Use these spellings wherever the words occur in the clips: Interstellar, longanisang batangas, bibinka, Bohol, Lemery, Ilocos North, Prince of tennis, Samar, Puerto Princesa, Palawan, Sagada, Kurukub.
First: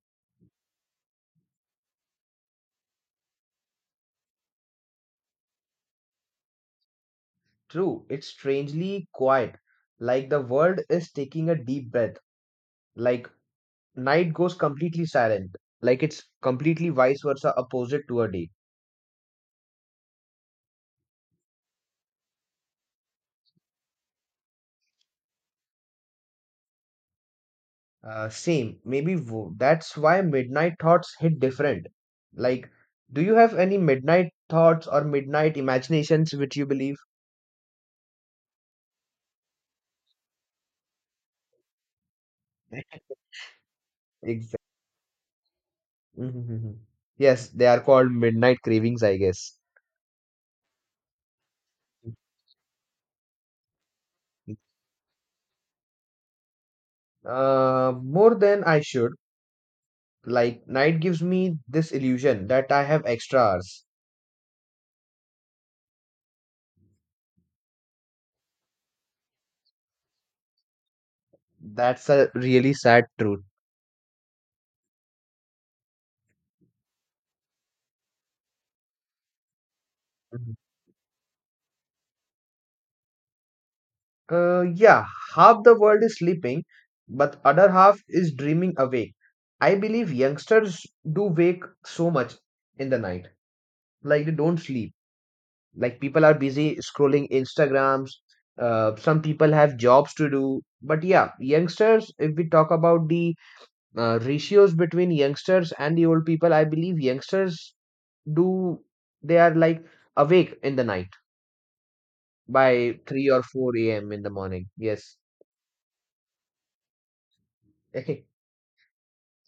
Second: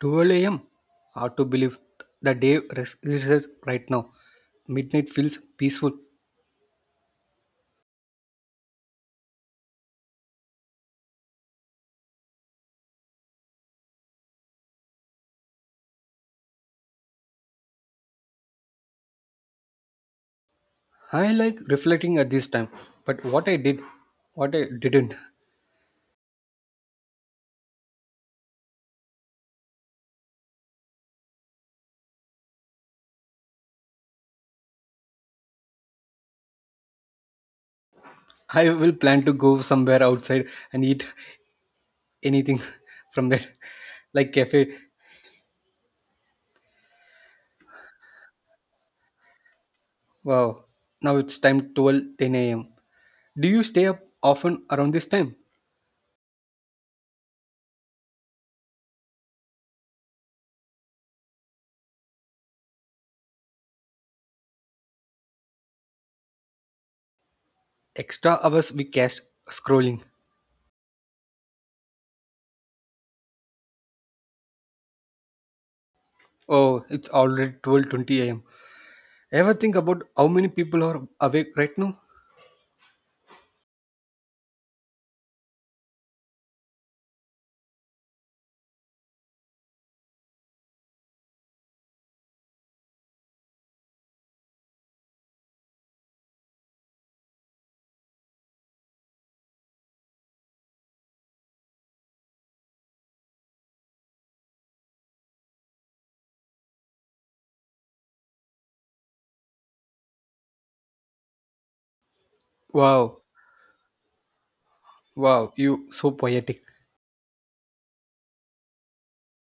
12 a.m. Hard to believe the day recess right now. Midnight feels peaceful. True, it's strangely quiet, like the world is taking a deep breath, like night goes completely silent, like it's completely vice versa opposite to a day. I like reflecting at this time, but what I did, what I didn't. Same, maybe that's why midnight thoughts hit different. Like, do you have any midnight thoughts or midnight imaginations which you believe? I will plan to go somewhere outside and eat anything from there, like Exactly. cafe. Mhm. Yes, they are called midnight cravings, I guess. Wow, now it's time 12:10 a.m. Do you stay up often around this time? More than I should. Like, night gives me this illusion that I have extra hours. Extra hours we cast scrolling. That's a really sad truth. Oh, it's already 12:20 a.m. Ever think about how many Mhm. people are awake right now? Yeah, half the world is sleeping, but other half is dreaming awake. I believe youngsters do wake so much in the night, like they don't sleep. Like people are busy scrolling Instagrams. Some people have jobs to do, but yeah, youngsters. If we talk about the ratios between youngsters and the old people, I believe youngsters do they are like awake in the night by Wow, 3 or 4 a.m. in the morning. Yes. wow, you so poetic.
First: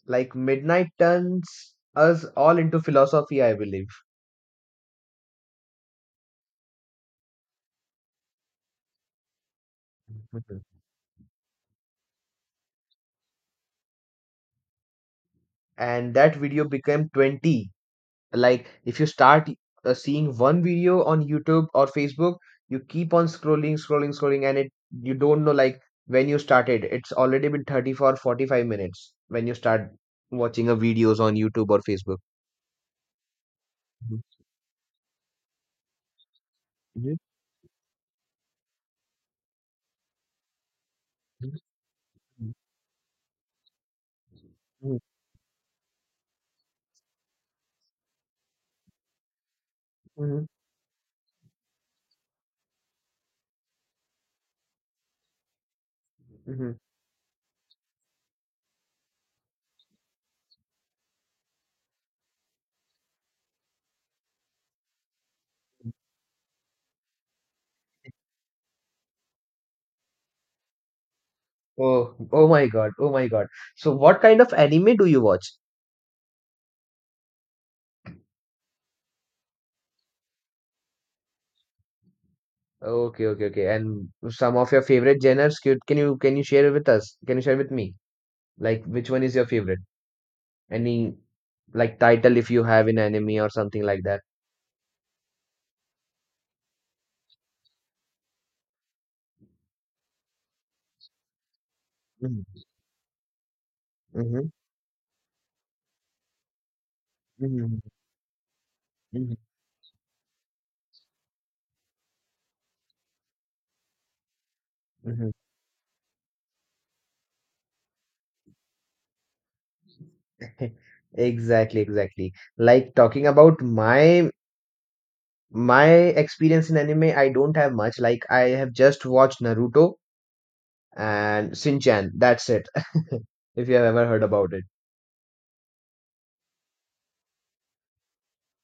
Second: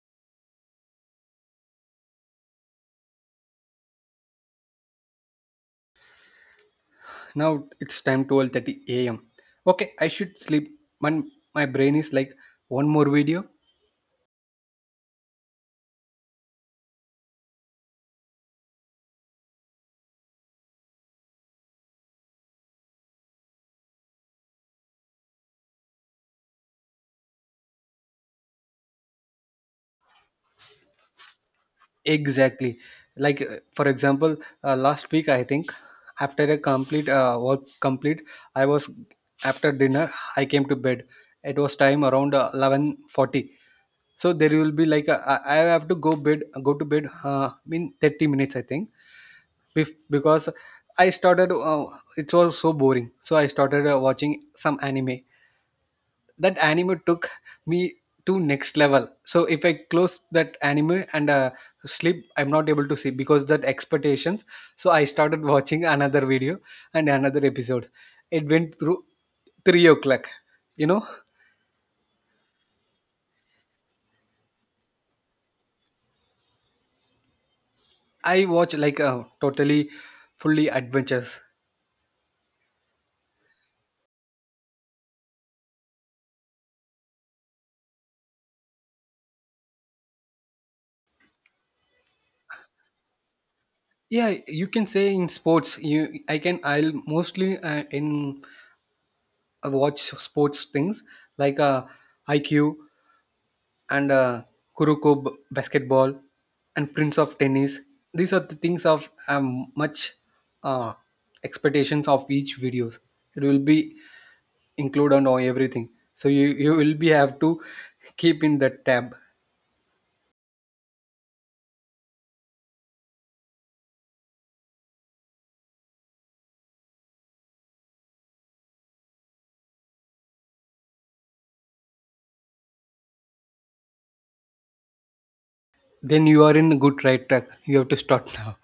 Like midnight turns us all into philosophy, I believe. Now it's time 12:30 a.m. Okay, I should sleep. Mhm. My, my brain is like one more video. And that video became 20. Like if you start seeing one video on YouTube or Facebook, you keep on scrolling, scrolling, scrolling, and it you don't know like when you started. It's already been 30 for 45 minutes when you start watching a videos on YouTube or Facebook. Exactly. Like for Mhm. example, last week I think after a complete Mhm. Work complete, I was after dinner I came to bed. It was time around 11:40. So there will be Mhm. like a, I have to go to bed in 30 minutes I think. Mhm. Because I started. It was so boring, so I started watching some anime. That Mhm. anime took me to next level. So if I close that anime and sleep, I'm not able to sleep because that expectations. So I started watching another video and another episodes. It went through 3 o'clock. You know, Oh, oh my God. Oh my God. So what kind of anime do you watch? I watch like totally, fully adventures. Okay, okay, okay. And some of your favorite genres, can you share with us? Can you share with me? Like which one is your favorite? Any like title if you have in anime or something like that? Yeah, you can say in sports. You i can i'll mostly in I watch sports things like IQ and Mm-hmm. Kurukub basketball and Prince of Mm-hmm. Tennis. These are the things of Hmm. Much uh, expectations of each videos. It will be included Hmm. on everything. So you will be have to keep in that tab. Exactly, exactly. Like talking about my experience in anime, I don't have much. Like I have just watched Naruto and Shinchan. That's it. If you have ever heard about it. Then you are in good right track. You have to start now.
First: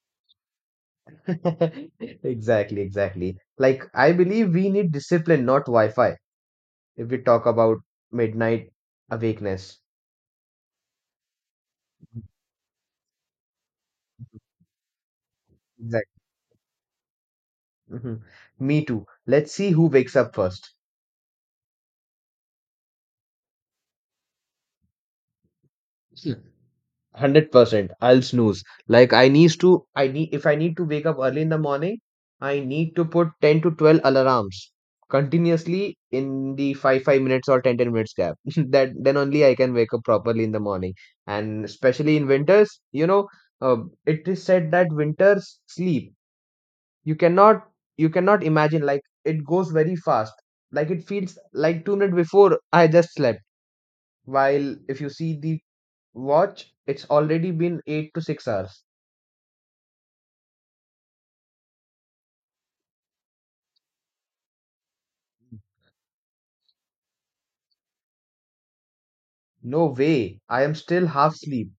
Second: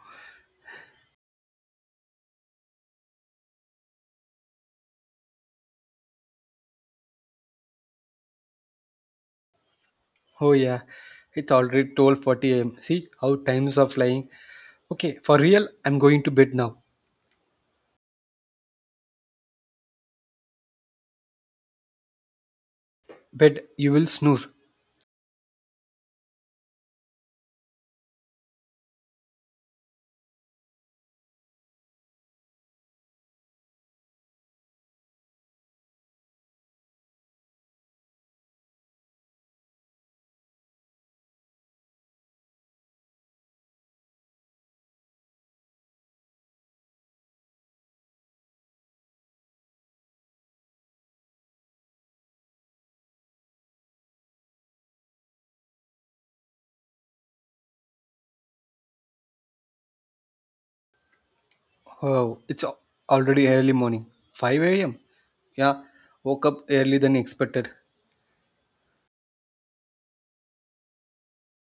Exactly, exactly. Like, I believe we need discipline, not Wi-Fi, if we talk about midnight awakeness. Oh yeah, it's already 12:40 a.m. See how times are flying. Okay, for real, I'm Exactly. going to bed now. Mhm. Me too. Let's see who wakes up first. Bed, you will snooze. 100% I'll snooze. Like, I need to I need if I need to wake up early in the morning, I need to put 10 to 12 alarms continuously in the 5 minutes or ten minutes gap. That, then only I can wake up properly in the morning. And especially in winters, uh, it is said that winters sleep. You cannot you cannot imagine like it goes very fast. Like it feels like 2 minutes before I just slept, while if you see the watch, it's already been 8 to 6 hours. Oh, it's already early morning. 5 a.m. Yeah, woke up early than expected. No way, I am still half asleep.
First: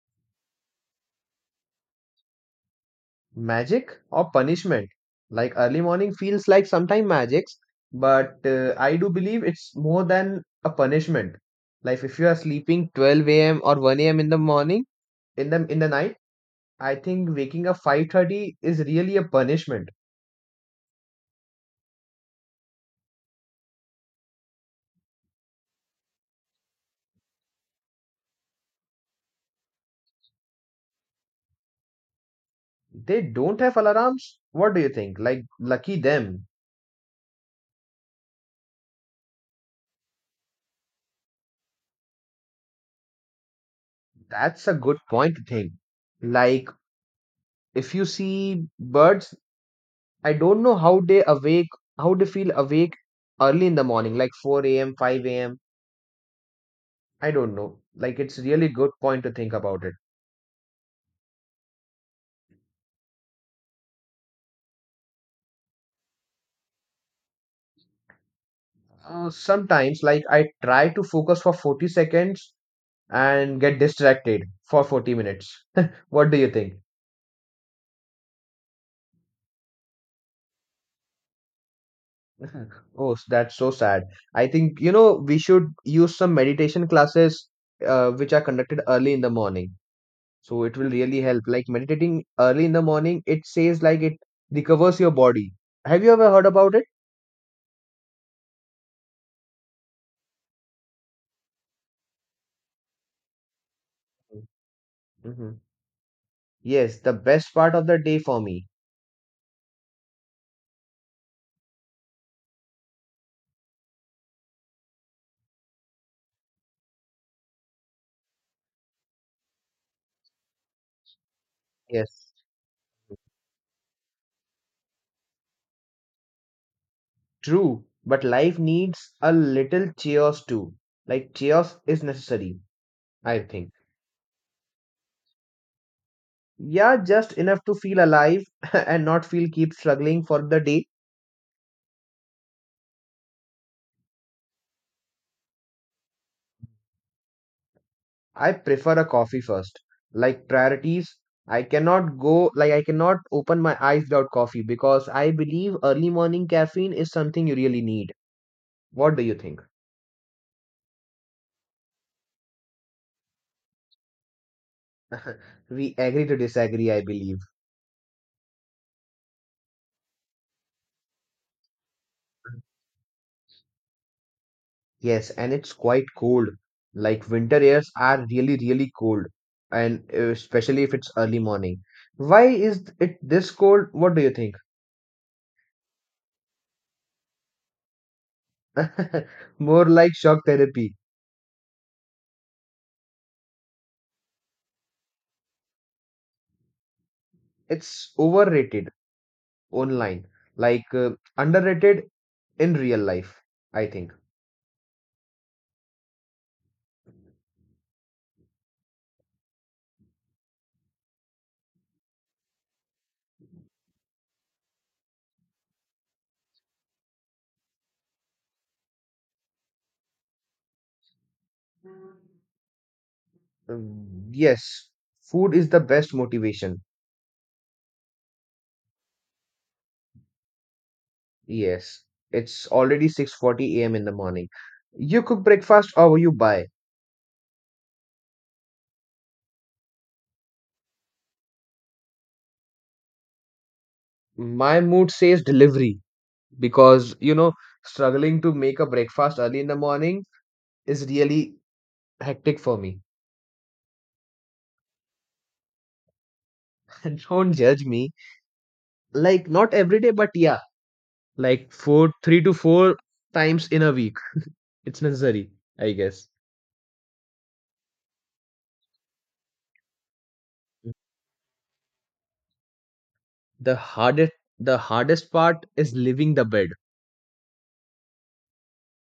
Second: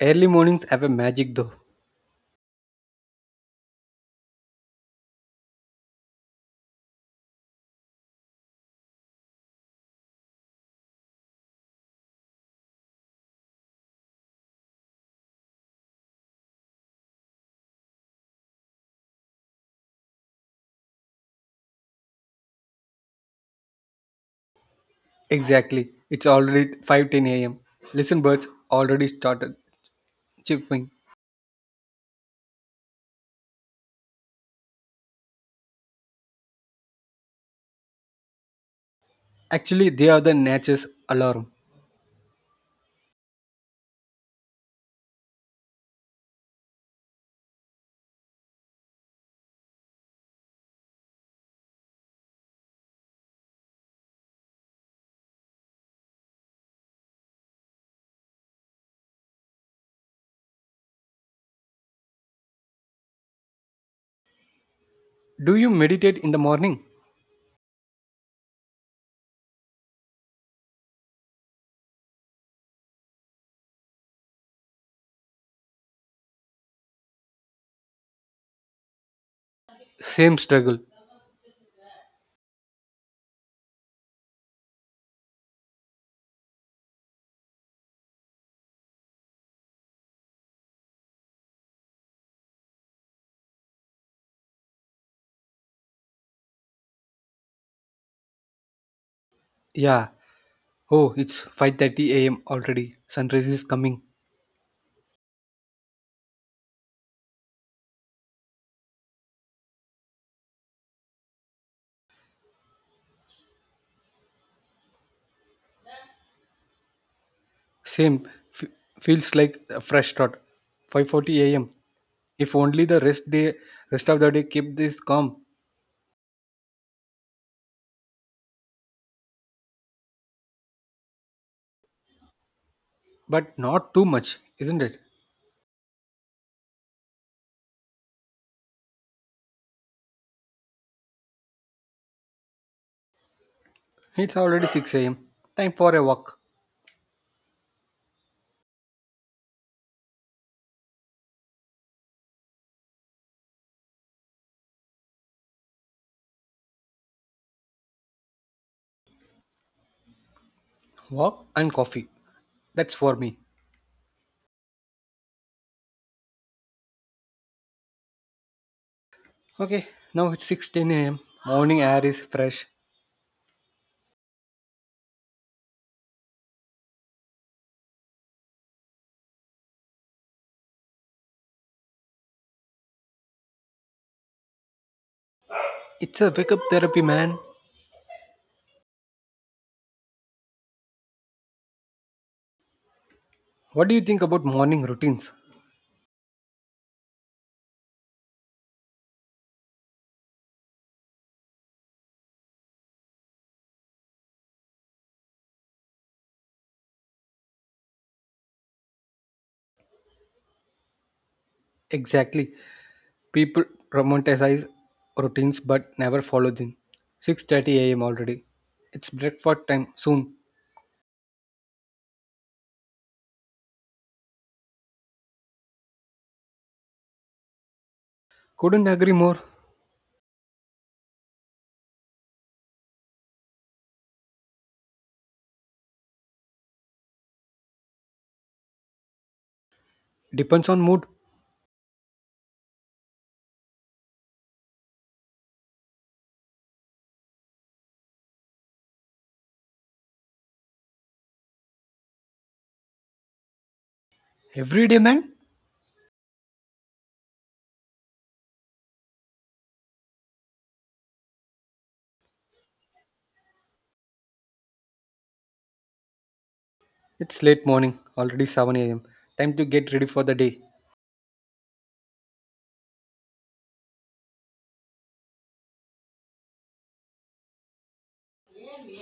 Early mornings have a magic though. Magic or punishment? Like early morning feels like sometime magics, but I do believe it's more than a punishment. Like if you are sleeping 12 a.m. or 1 a.m. in the morning, in the night, I think waking up 5:30 is really a punishment. Exactly. It's already 5:10 a.m. Listen, birds already started chirping. They don't have alarms. What do you think? Like, lucky them. Actually, they are the nature's alarm. That's a good point to think. Like, if you see birds, I don't know how they awake, how they feel awake early in the morning like 4 a.m. 5 a.m., I don't know. Like, it's really good point to think about it. Do you meditate in the morning? Sometimes, like, I try to focus for 40 seconds and get distracted for 40 minutes. What do you think? Same struggle. Oh, that's so sad. I think, we should use some meditation classes, which are conducted early in the morning. So it will really help. Like meditating early in the morning, it says like it recovers your body. Have you ever heard about it? Yeah. Oh, it's 5:30 a.m. already. Sunrise is coming. Hmm. Yes, the best part of the day for me. Same. F- Feels like a fresh start. 5:40 a.m. Yes, If only the rest of the day keep this calm. true. But life needs a little chaos too. Like chaos is necessary, I But think. not too much, isn't it? Yeah, just enough to feel alive and not feel keep struggling for the day. It's already 6 am. Time for a walk. I prefer a coffee first. Like priorities, I cannot go, like, I cannot open my eyes without coffee because I believe early morning caffeine is something you really need. What do you think? Walk and coffee. That's for me. We agree to disagree, I believe. Okay, now it's 6:10 a.m. Morning air is fresh. Yes, and it's quite cold. Like, winter airs are really, really cold, and especially if it's early morning. Why is it this cold? What do you think? It's a wake up therapy, man. More like shock therapy. What do you think about morning routines? It's overrated online. Like, underrated in real life, I think. Exactly. People romanticize routines but never follow them. 6:30 a.m. already. It's breakfast time soon. Yes, food is the best motivation. Couldn't agree more. Yes, it's already 6:40 a.m. in the morning. You cook breakfast or you buy? Depends on mood. My mood says delivery because, struggling to make a breakfast early in the morning is really hectic for me. Every day, man. Don't judge me. Like, not every day, but yeah, like four, 3 to 4 times in a week. It's necessary, I guess. It's late morning, already 7 am. Time to get ready for the day. The hardest the hardest part is leaving the bed.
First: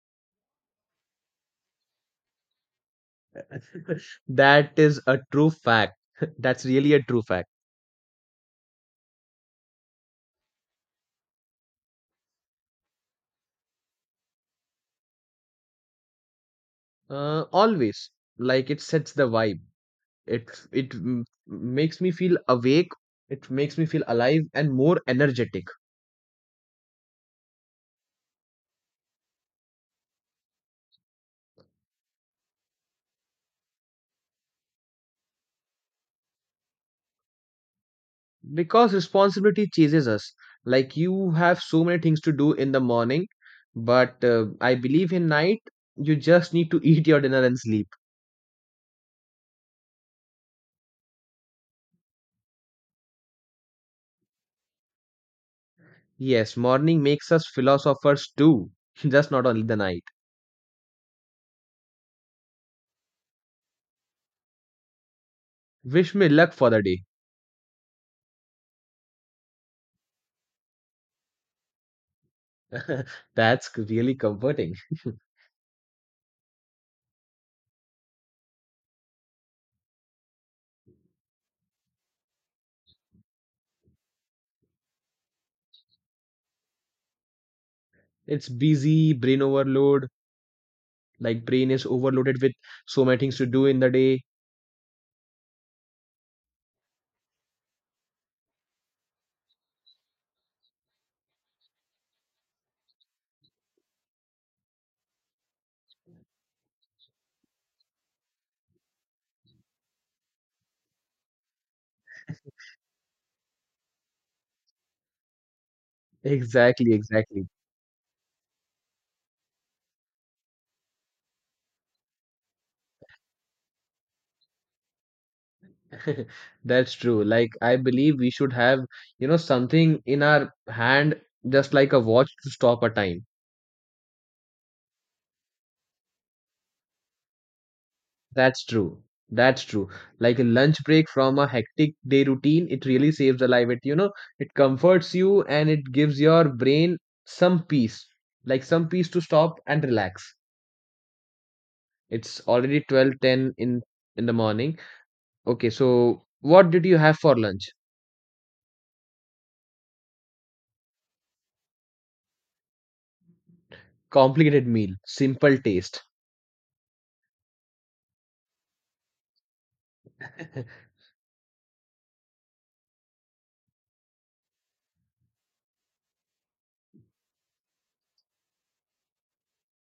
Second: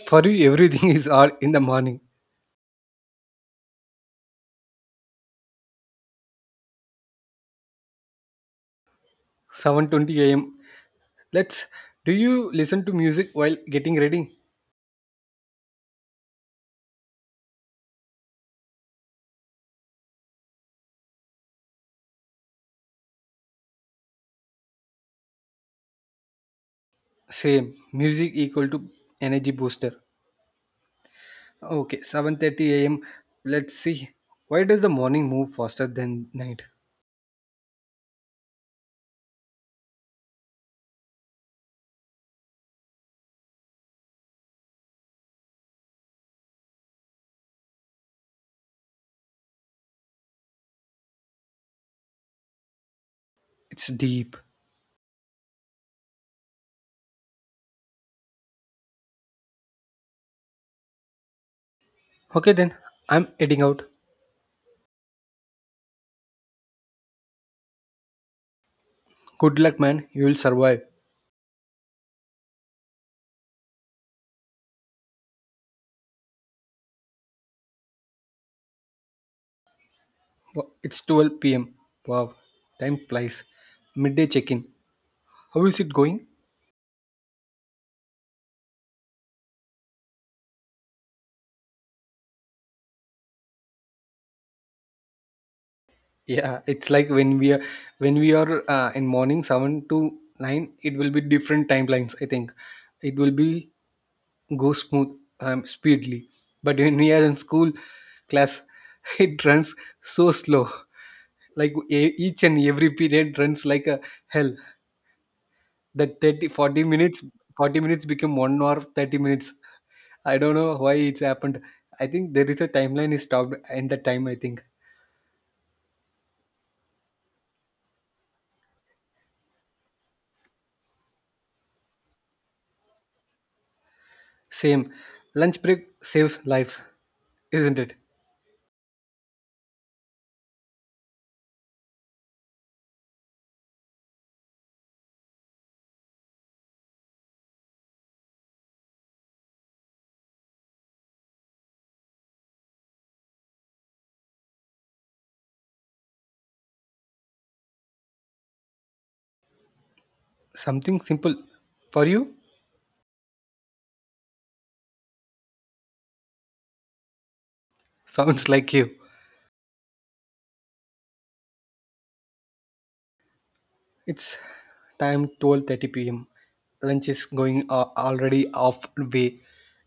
For you, everything is all in the morning, That is a true fact. That's really a true fact. 7:20 a.m. Let's. Do you listen to music while getting ready? Always, like it sets the vibe. It makes me feel awake. It makes me feel alive and more energetic Same. Music equal to energy booster. Okay, 7:30 a.m. Let's see. Why does the morning move faster than night? because responsibility chases us. Like you have so many things to do in the morning, but I believe in night you just need to eat your dinner and sleep. It's deep. Yes, morning makes us philosophers too, just not only the night. Okay then, I'm heading out. Wish me luck for the day. Good luck, man. You will survive. That's really comforting. It's 12 p.m. Wow, time flies. Midday check-in. How is it going? It's busy, brain overload, like brain is overloaded with so many things to do in the day. Yeah, it's like when we are in morning seven to nine, it will be different timelines. I think it will be go smooth speedily, but when we are in school class, it runs so slow. Like each and every period runs like a hell. That thirty forty Exactly, minutes, exactly. 40 minutes become 1 hour, 30 minutes. I don't know why it's happened. I think there is a timeline is stopped and the time. I think That's true. Like I believe we should have, something in our hand, just like a watch to stop a time. same lunch break saves lives. Isn't it? That's true. That's true. Like a lunch break from a hectic day routine, it really saves a life. It comforts you and it gives your brain some peace, like some peace to stop and relax. It's already 12:10 in the morning. Okay, so what did you have for lunch? Something simple for you? Complicated meal, simple taste. Sounds like you. It's time 12:30 p.m. Lunch is going already off way.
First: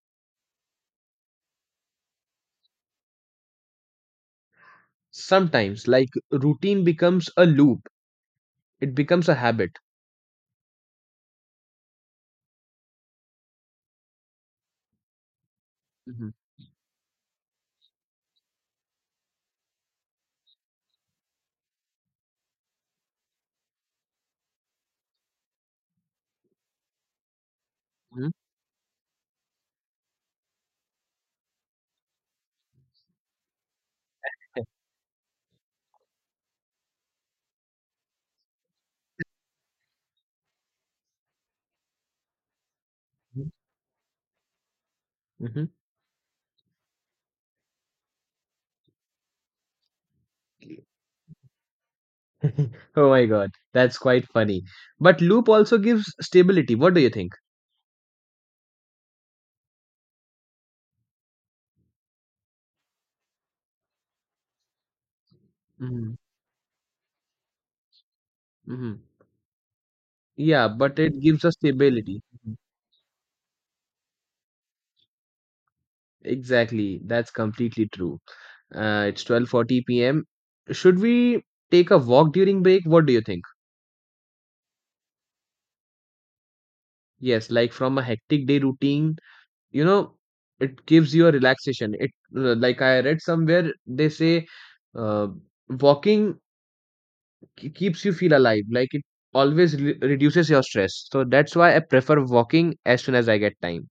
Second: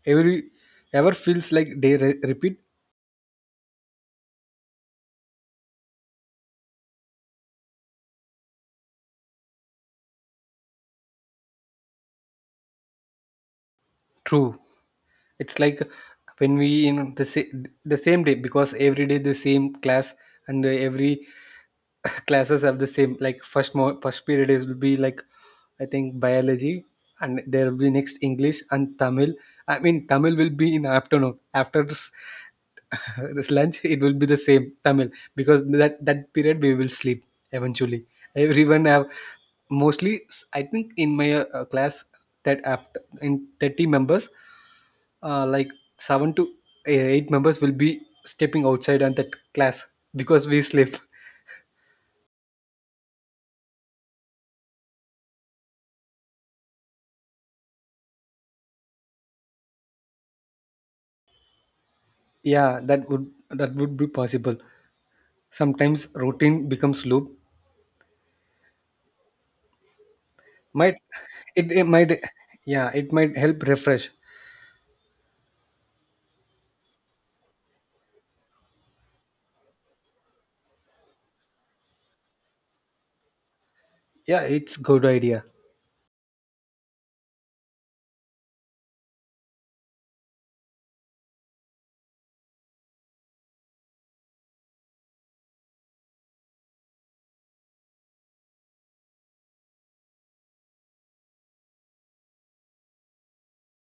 Every Ever feels like day repeat. Sometimes, like routine becomes a loop. It becomes a habit. True. It's like Mhm. when we in the the same day because every day the same class and every classes have the same like first first period is will be like I think biology and there will be next Mhm. English and Tamil. I mean Tamil will be in afternoon after this, this lunch it will be the same Tamil because that period we will sleep eventually. Everyone have mostly I think in my class that after in Mhm. 30 members Mhm. like seven to eight members will be stepping outside on that class because we sleep. Oh my God, that's quite funny. But loop also gives stability. What do you think? Yeah, that would be possible. Sometimes Hmm. routine becomes loop. Hmm. Yeah, Might but it gives us it, it might stability. yeah, it might help refresh. Exactly, that's completely true. It's 12:40 p.m. Should we take a walk during break? What do you think? Yeah, it's good idea. Yes, like from a hectic day routine, you know, it gives you a relaxation. It, like I read somewhere they say, uh, walking keeps you feel alive. Like it always re reduces your stress. So that's why I prefer walking as soon as I get time.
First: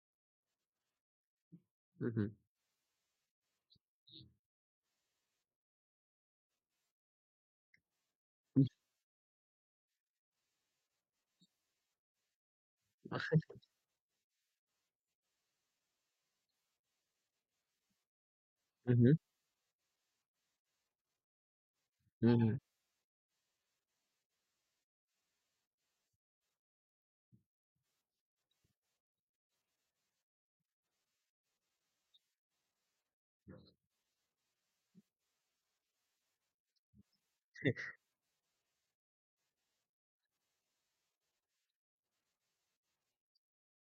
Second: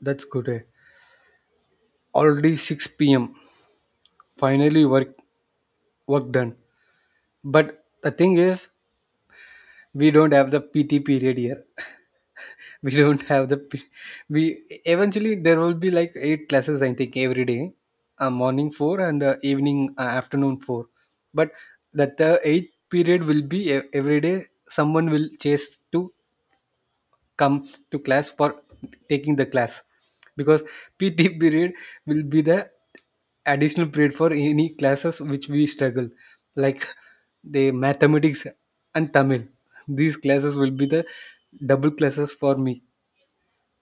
That's good. Eh. Mm-hmm. Already 6 p.m. Finally work done. But the thing is we don't have the PT period here. We don't have the p- we eventually there will be like eight classes I think every day, morning four Mm-hmm. and evening afternoon four. But that the Mm-hmm. eighth period will be every day someone will chase to come to class for taking the class because PT period will be the additional period for any classes which we struggle, like the mathematics and Tamil. These classes will be the double classes for me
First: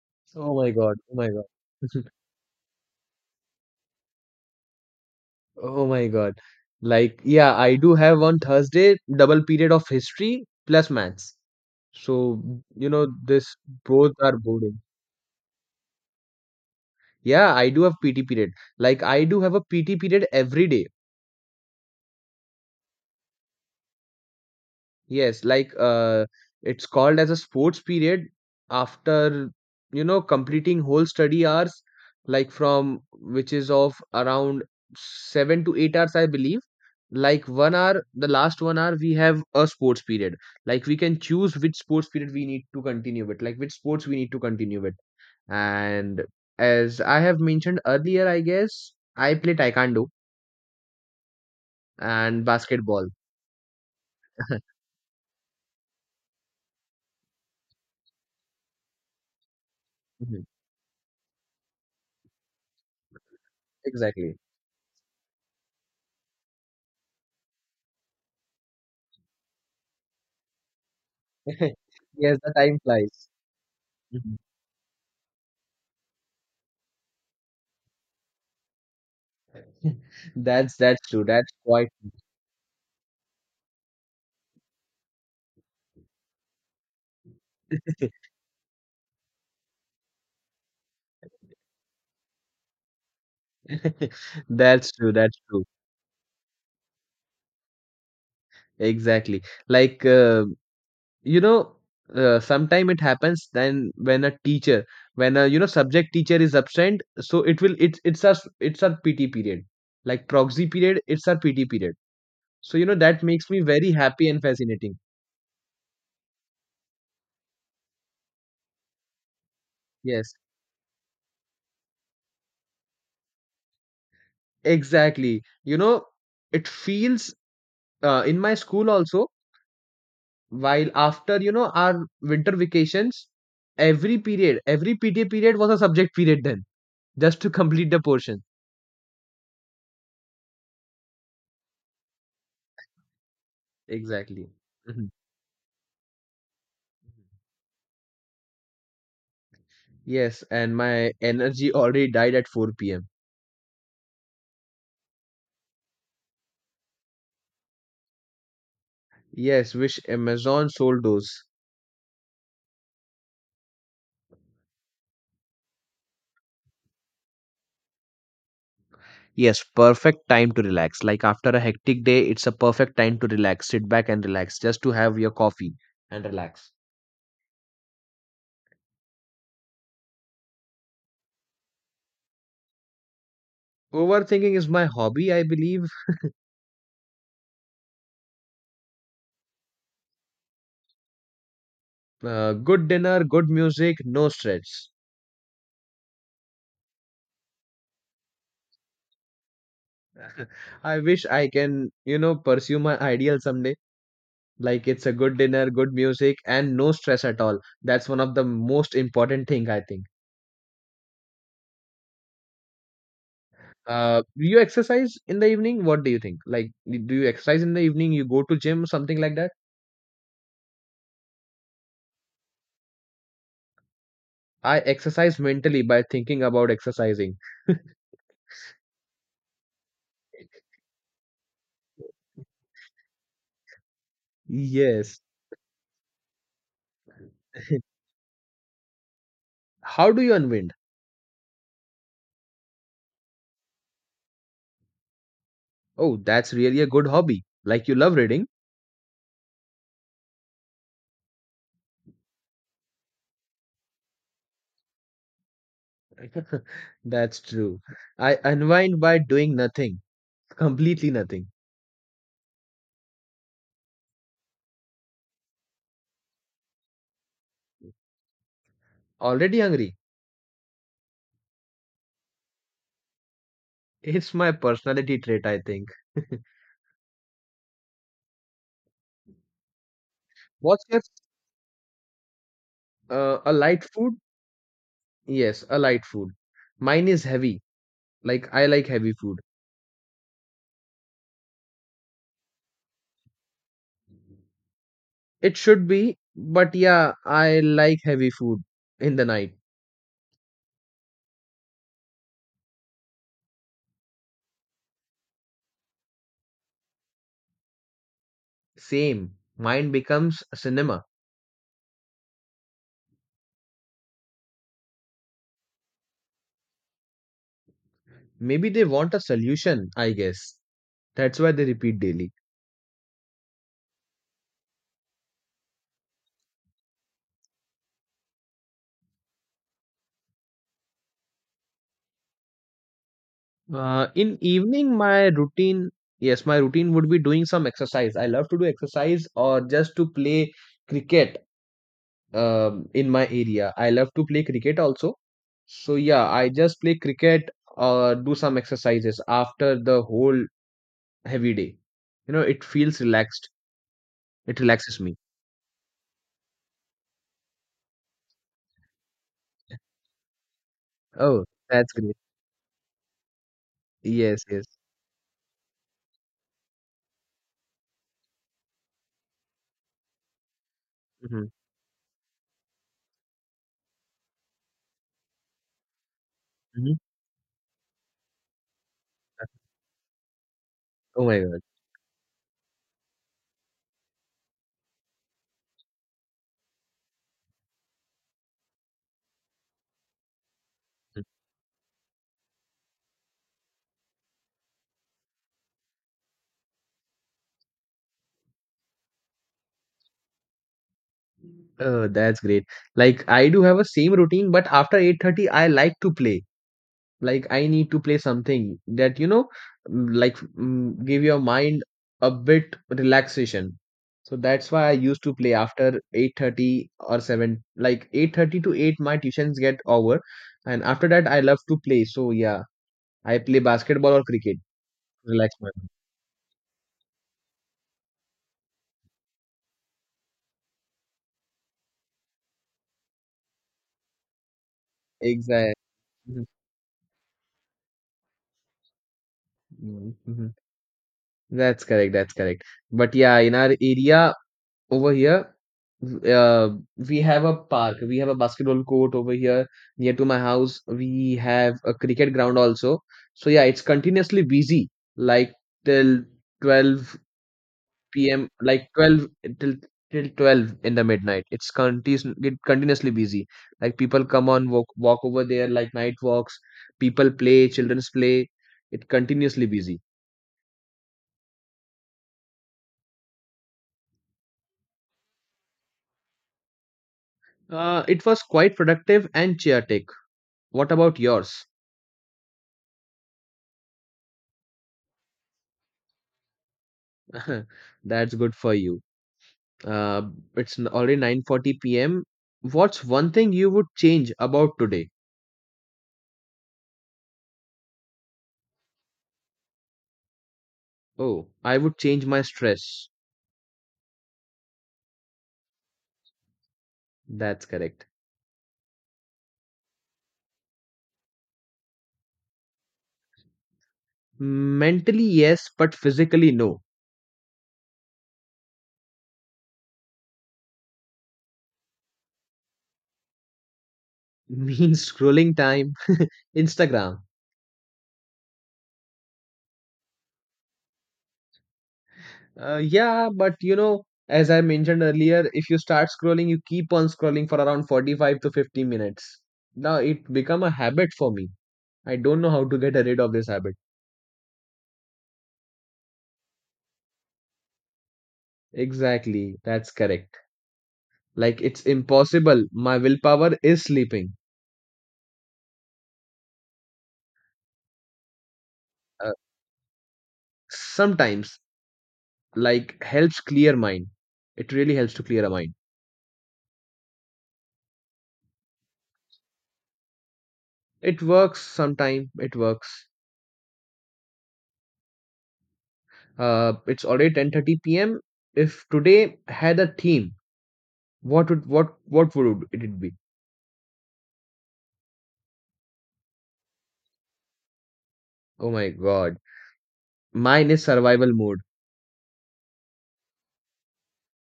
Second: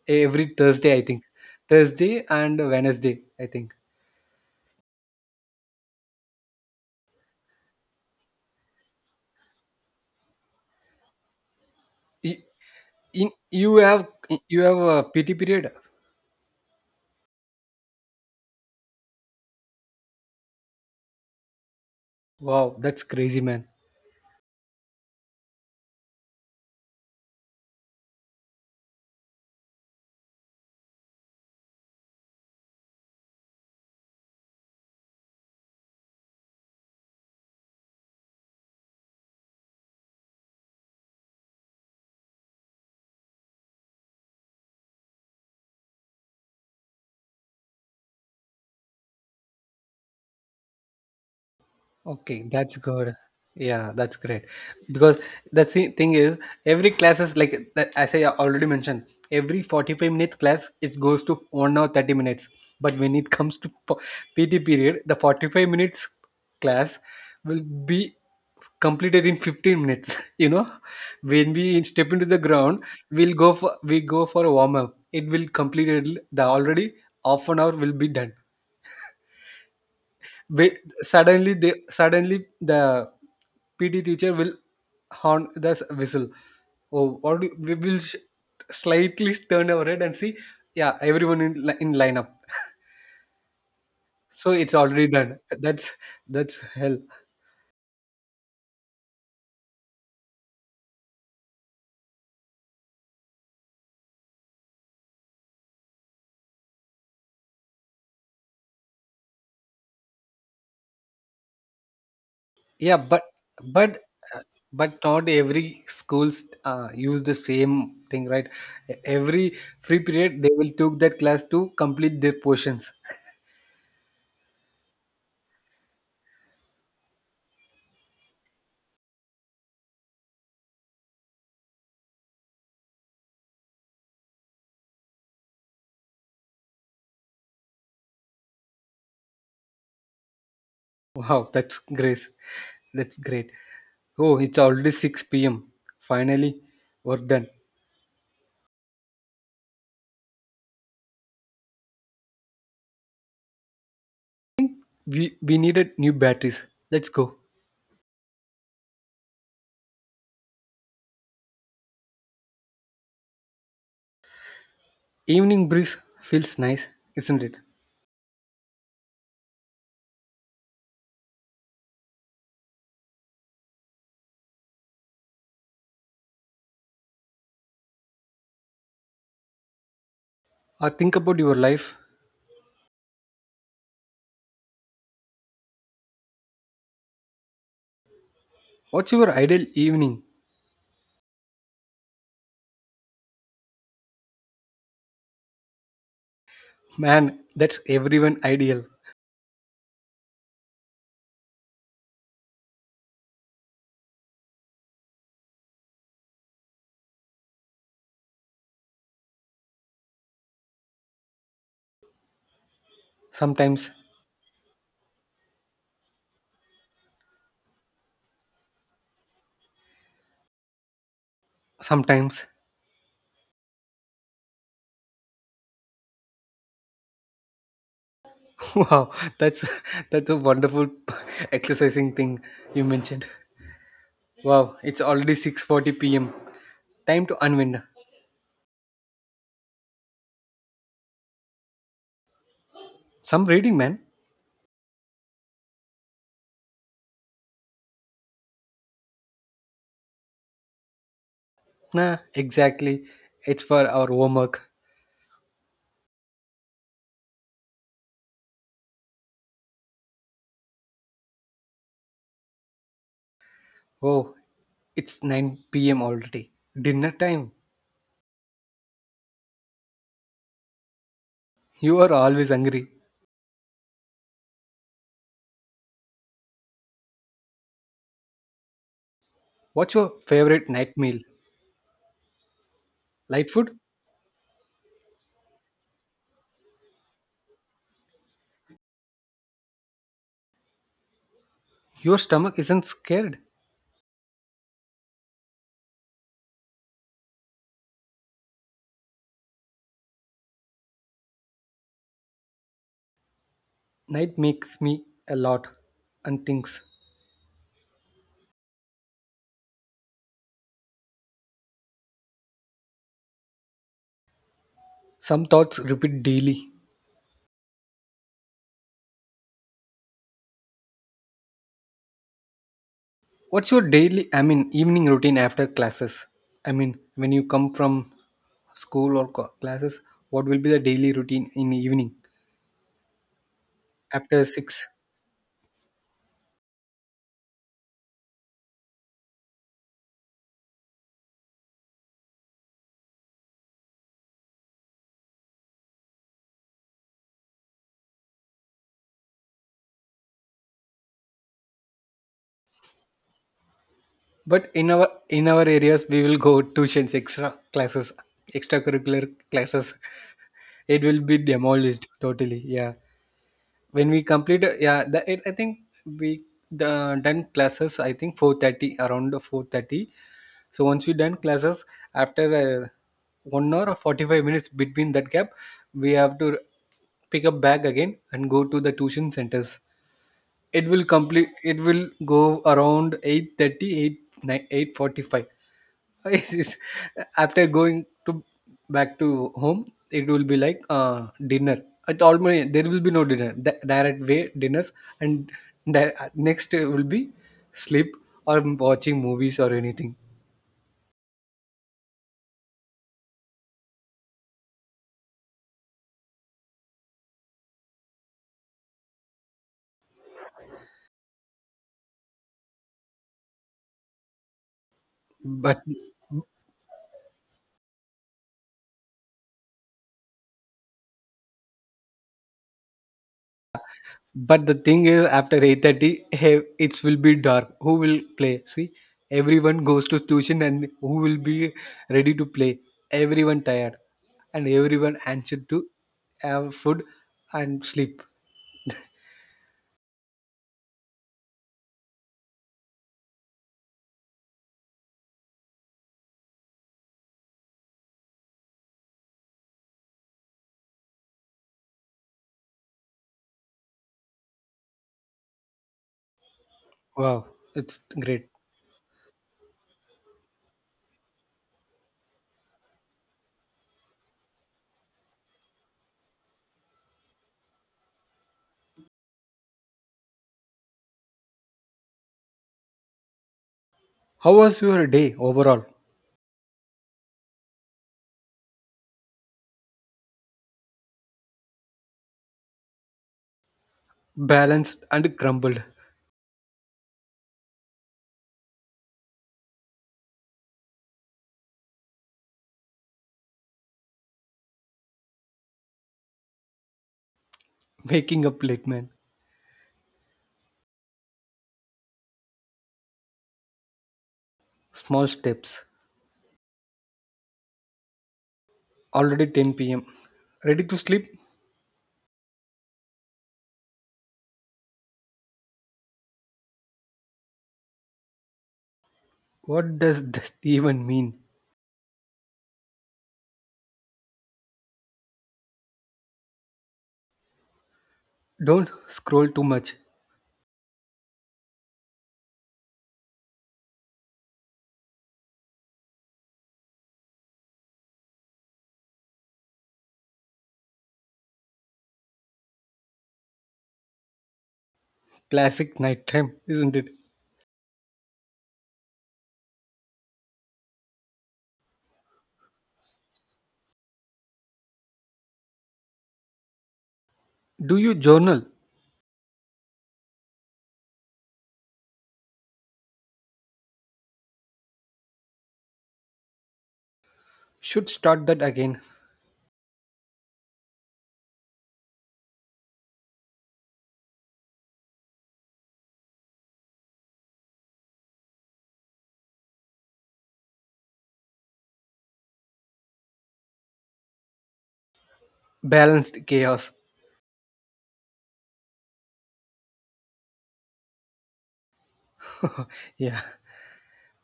every Oh my Thursday, God. I Oh think. my God. Thursday and Wednesday, I think. Oh my God. Like, yeah, I do have on Thursday double period of history plus maths. So, Y- In this both are you have boring. a PT period. Yeah, I do have PT period. Like, I do have a PT period every day. Wow, that's crazy, man. Yes, like, it's called as a sports period after completing whole study hours, like from which is of around 7 to 8 hours, I believe. Like 1 hour, the last 1 hour, we have a sports period. Like we can choose which sports period we need to continue with, like which sports we need to continue with. And as I have mentioned earlier, I guess I play taekwondo Okay, and that's basketball. good. Yeah, that's great. Because the thing is, every class is like as I already mentioned, every 45 minutes Mhm. class it goes to 1 hour 30 minutes. But when it comes to Exactly. PT period, the 45 minutes class will be completed in 15 minutes. You know, when we step into the Yes, the time ground, flies. We go Mhm. for a warm up. It will completed the already half an hour will be done. That's Wait, that's true. That's quite suddenly the PT teacher will horn the whistle. Oh, what do, we will slightly turn our head and see. Yeah, everyone in lineup. So it's That's already true. That's done. true. That's hell. Exactly. Like, you know, sometime it happens then when a teacher, when a subject teacher is absent, so it's our PT period. Like proxy period, it's our PT period. So Yeah, that makes me very but happy uh, and fascinating. but not every schools use the same thing, right? Every free Yes, period they will take that class to complete their portions. exactly. It feels, in my school also. While after, our winter vacations, every period, every PTA period was a subject period then, just to complete the portion. Wow, that's grace. That's great. Oh, Exactly. it's already Mhm. 6 p.m. Finally, we're done. Yes, and my energy already died at 4 p.m. We needed new batteries. Let's go. Yes, wish Amazon sold those. Evening breeze feels nice, isn't it? Yes, perfect time to relax. Like after a hectic day, it's a perfect time to relax. Sit back and relax, just to have your coffee and relax. Or think about your life. Overthinking is my hobby, I believe. What's your ideal evening? Good dinner, good music, no stress. Man, that's everyone ideal. I wish I can, pursue my ideal someday. Like it's a good dinner, good music, and no stress at all. That's one of the most important thing I think. Sometimes, Do you exercise in the evening? What do you think? Like, do you exercise in the evening? You go to gym, something like that? sometimes. I exercise mentally by thinking about exercising. Wow, that's that's a wonderful exercising thing you mentioned. Wow, it's Yes. already 6:40 p.m. Time to unwind. How do you unwind? Some reading, man. Oh, that's really a good hobby. Like you love reading. Nah, exactly. It's for our homework. That's true. I unwind by doing nothing, completely nothing. Oh, it's 9 p.m. already. Dinner time. Already hungry? You are always hungry. It's my personality trait, I think. What's your favorite What's night your meal? Light a food? light food? Yes, a light food. Mine is heavy. Like I like heavy food. Your stomach isn't scared. It should be, but yeah, I like heavy food in the night. Night makes me a lot and thinks. Same. Mine becomes cinema. Some thoughts repeat daily. Maybe they want a solution, I guess. That's why they repeat daily. What's your daily, I mean, evening routine after classes? I mean, when you come from school or classes, what will be the daily routine in the evening In after 6? evening, my routine, yes, my routine would be doing some exercise. I love to do exercise or just to play cricket in my area. I love to play cricket also. So yeah, I just play cricket, do some exercises after the whole heavy day. You know, it feels relaxed. It But in relaxes our me. in our areas, we will go tuitions, extra classes, extracurricular classes. It will be Oh, that's demolished great. totally. Yeah, when we Yes, complete yes. Yeah, the, it, I think we the, done classes I think 4:30, around 4:30. So once we done Hmm. classes after uh, 1 hour or 45 minutes between that gap, we have to Hmm. pick up bag again and go to the tuition centers. It will Oh my complete, God. it will go around 8:30, 8:45. Yes, yes. After going to back to home, it will be like dinner. At almost there will be no dinner. Direct way dinners, and next will be sleep or watching movies or anything. Oh, that's great. Like I do have a same routine, but after 8:30, I like to play. Like I need to play something that, like, give your mind a bit relaxation. So that's why I used to play but after 8:30 or 7, like 8:30 to 8, my tuitions get over. And after that, I love to play, so yeah, I play basketball or cricket, but the thing is relax after my mind. 8:30, hey, it will be dark. Who will play? See, everyone goes to tuition and who will be ready to play, everyone tired and everyone anxious Exactly. to Mhm. have food and sleep. Mhm. Mhm. That's correct. That's correct. But yeah, in our area, over here, uh, we have a park, we have a basketball court over here near to my house, we have a cricket ground also. So yeah, it's continuously busy like till 12 Wow, it's great. p.m., like 12, till till 12 in the midnight. It's continu- It continuously busy. Like people come on walk over there, like night walks, people play, children's play, it continuously busy. How was your day overall? It was quite productive and chaotic. What about yours? Balanced and crumbled. That's good for you. Uh, it's already 9:40 p.m. What's one thing you would change about today? Waking up late, man. Oh, I would change my stress. Small steps. That's correct. Already 10 pm. Ready to sleep? Mentally, yes, but physically, no. What does this even mean? Means scrolling time, Instagram. Don't scroll too much. Yeah, but as I mentioned earlier, if you start scrolling, you keep on scrolling for around 45 to 50 minutes. Now it become a habit for me. I don't know how to get rid of this habit. Classic nighttime, isn't it? Exactly, that's correct. Like it's impossible. My willpower is sleeping. Do you journal? Uh, Sometimes, like helps clear mind. It really helps to clear a mind. Should start that again. It works sometime. It works. It's already 10:30 p.m. If today had a theme, what would it be? Balanced chaos. Oh my God. Mine is survival mode. Yeah.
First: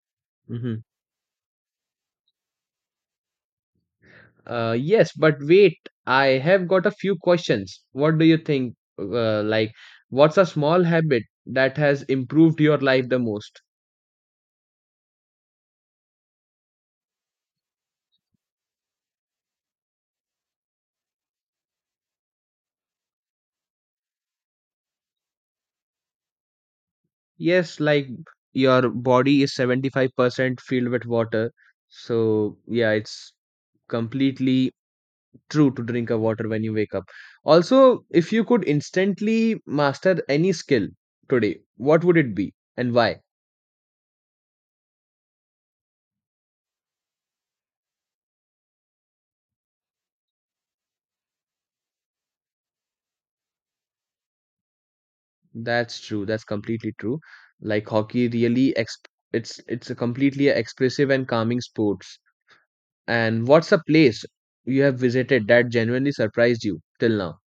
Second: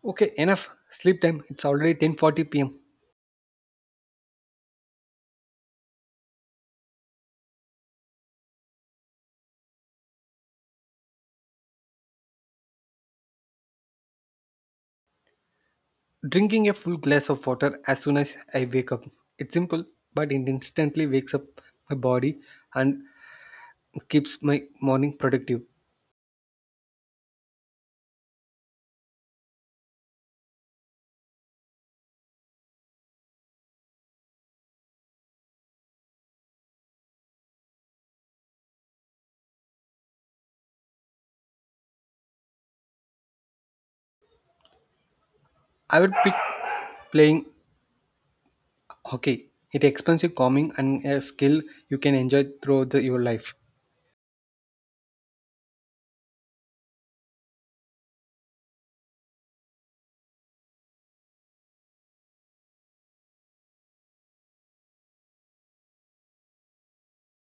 Okay, enough. Hmm. Sleep time. It's already 10:40 p.m. Yes, but wait. I have got a few questions. What do you think? Like, what's a small habit that has improved your life the most? Drinking a full glass of water as soon as I wake up. It's simple, but it instantly wakes up my body and keeps my morning productive. Yes, like your body is 75% filled with water. So, yeah, it's completely true to drink a water when you wake up. Also, if you could instantly master any skill today, what would it be and why? I would pick playing hockey. It expensive, calming, and a skill you can enjoy throughout your life. That's true. That's completely true. Like hockey really exp it's a completely expressive and calming sports. And what's a place you have visited that genuinely surprised you till now?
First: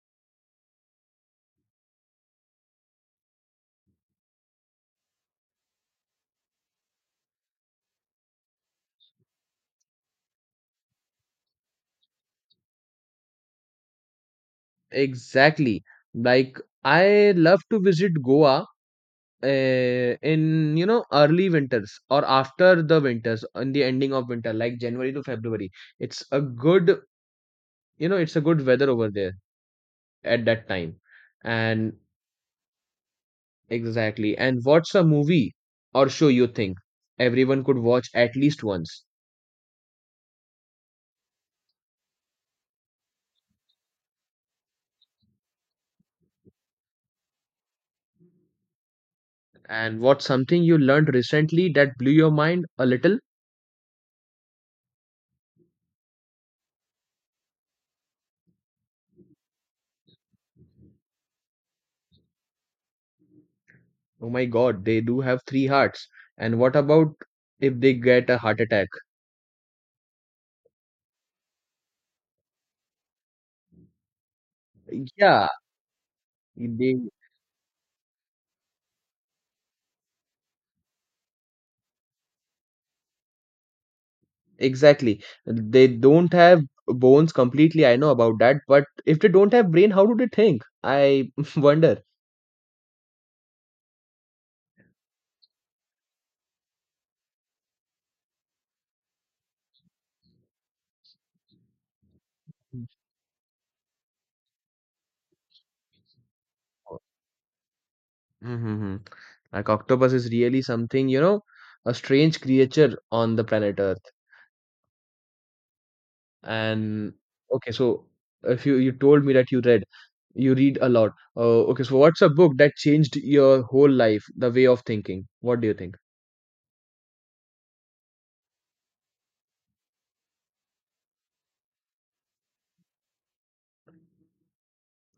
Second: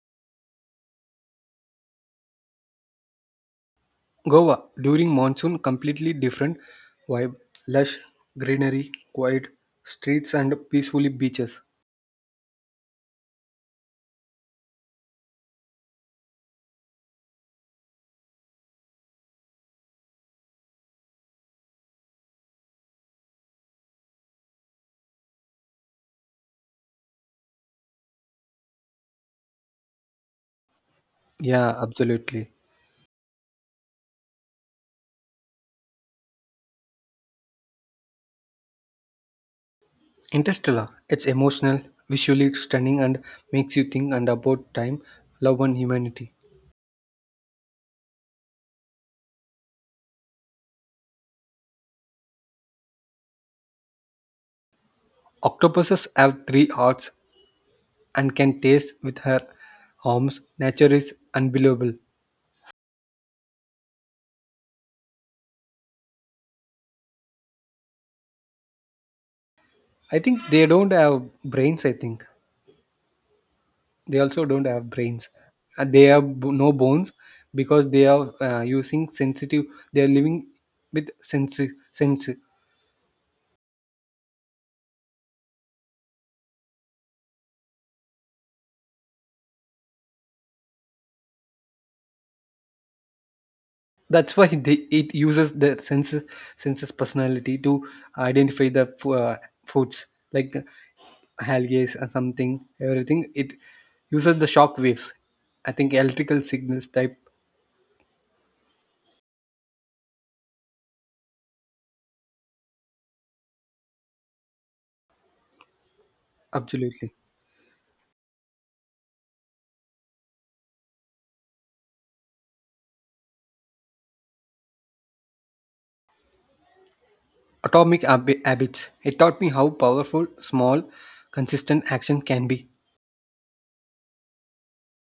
Goa during monsoon, completely different vibe. Lush greenery, quiet streets, and peacefully beaches. Exactly. Like I love to visit Goa, in early winters or after the winters in the ending of winter, like January to February. It's a good it's a good weather over there at that time. Yeah, And absolutely. exactly. And what's a movie or show you think everyone could watch at least once? Interstellar. It's emotional, visually stunning, and makes you think and about time, love, and humanity. And what's something you learned recently that blew your mind a little? Octopuses have three hearts and can taste with her arms. Nature is unbelievable. Oh my God, they do have three hearts. And what about if they get a heart attack? I think they don't have brains. I think they also don't have brains. Yeah, They have no they. bones because they are using sensitive. They are living with sense. Exactly. They don't have bones completely. I know about that, but if they don't have brain, how do they think? I wonder. That's why they, it uses the senses personality to identify the foods like algae or something. Everything it uses the shock waves, I think, electrical signals type. Mm-hmm. Like octopus is really something, a strange creature on the planet Earth. Absolutely. And okay, so if you told me that you read a lot. Okay, so what's a book that changed your whole life, the way of thinking? What do you think? Atomic habits, it taught me how powerful small consistent action can be.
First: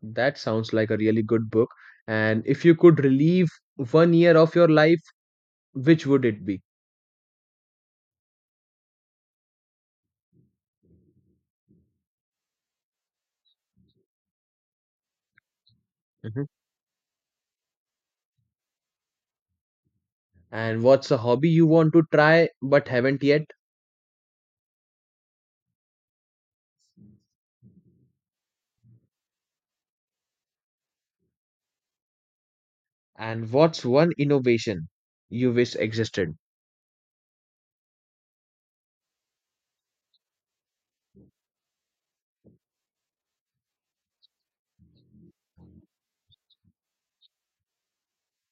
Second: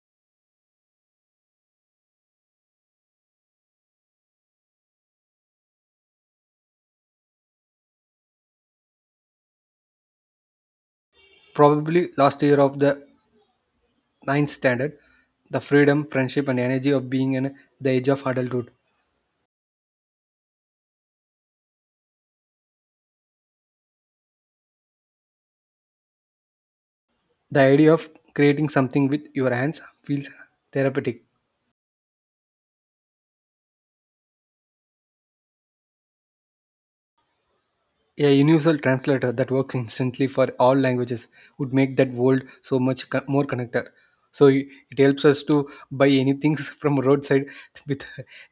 That sounds like a really good book. And if you could relieve one year of your life, which would it be? Probably last year of the ninth standard, the freedom Mhm. friendship and energy of being in the age of adulthood. And what's a hobby you want to try but haven't yet? The idea of creating something with your hands feels therapeutic. And what's one innovation you wish existed? A universal translator that works instantly for all languages would make that world so much more connected. So it helps us to buy anything from roadside with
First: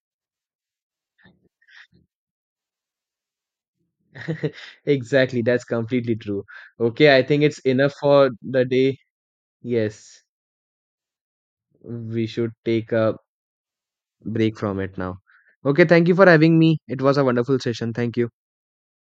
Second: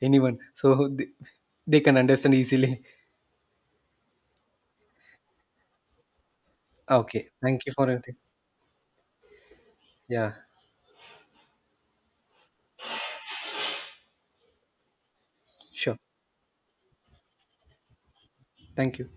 anyone, so they can understand easily. Exactly, that's completely true. Okay, I Okay, think it's thank you for enough everything. for the day. Yes, Yeah, we should take a break from it now. Okay, sure. thank you for having me. It was a wonderful session. Thank you. Thank you.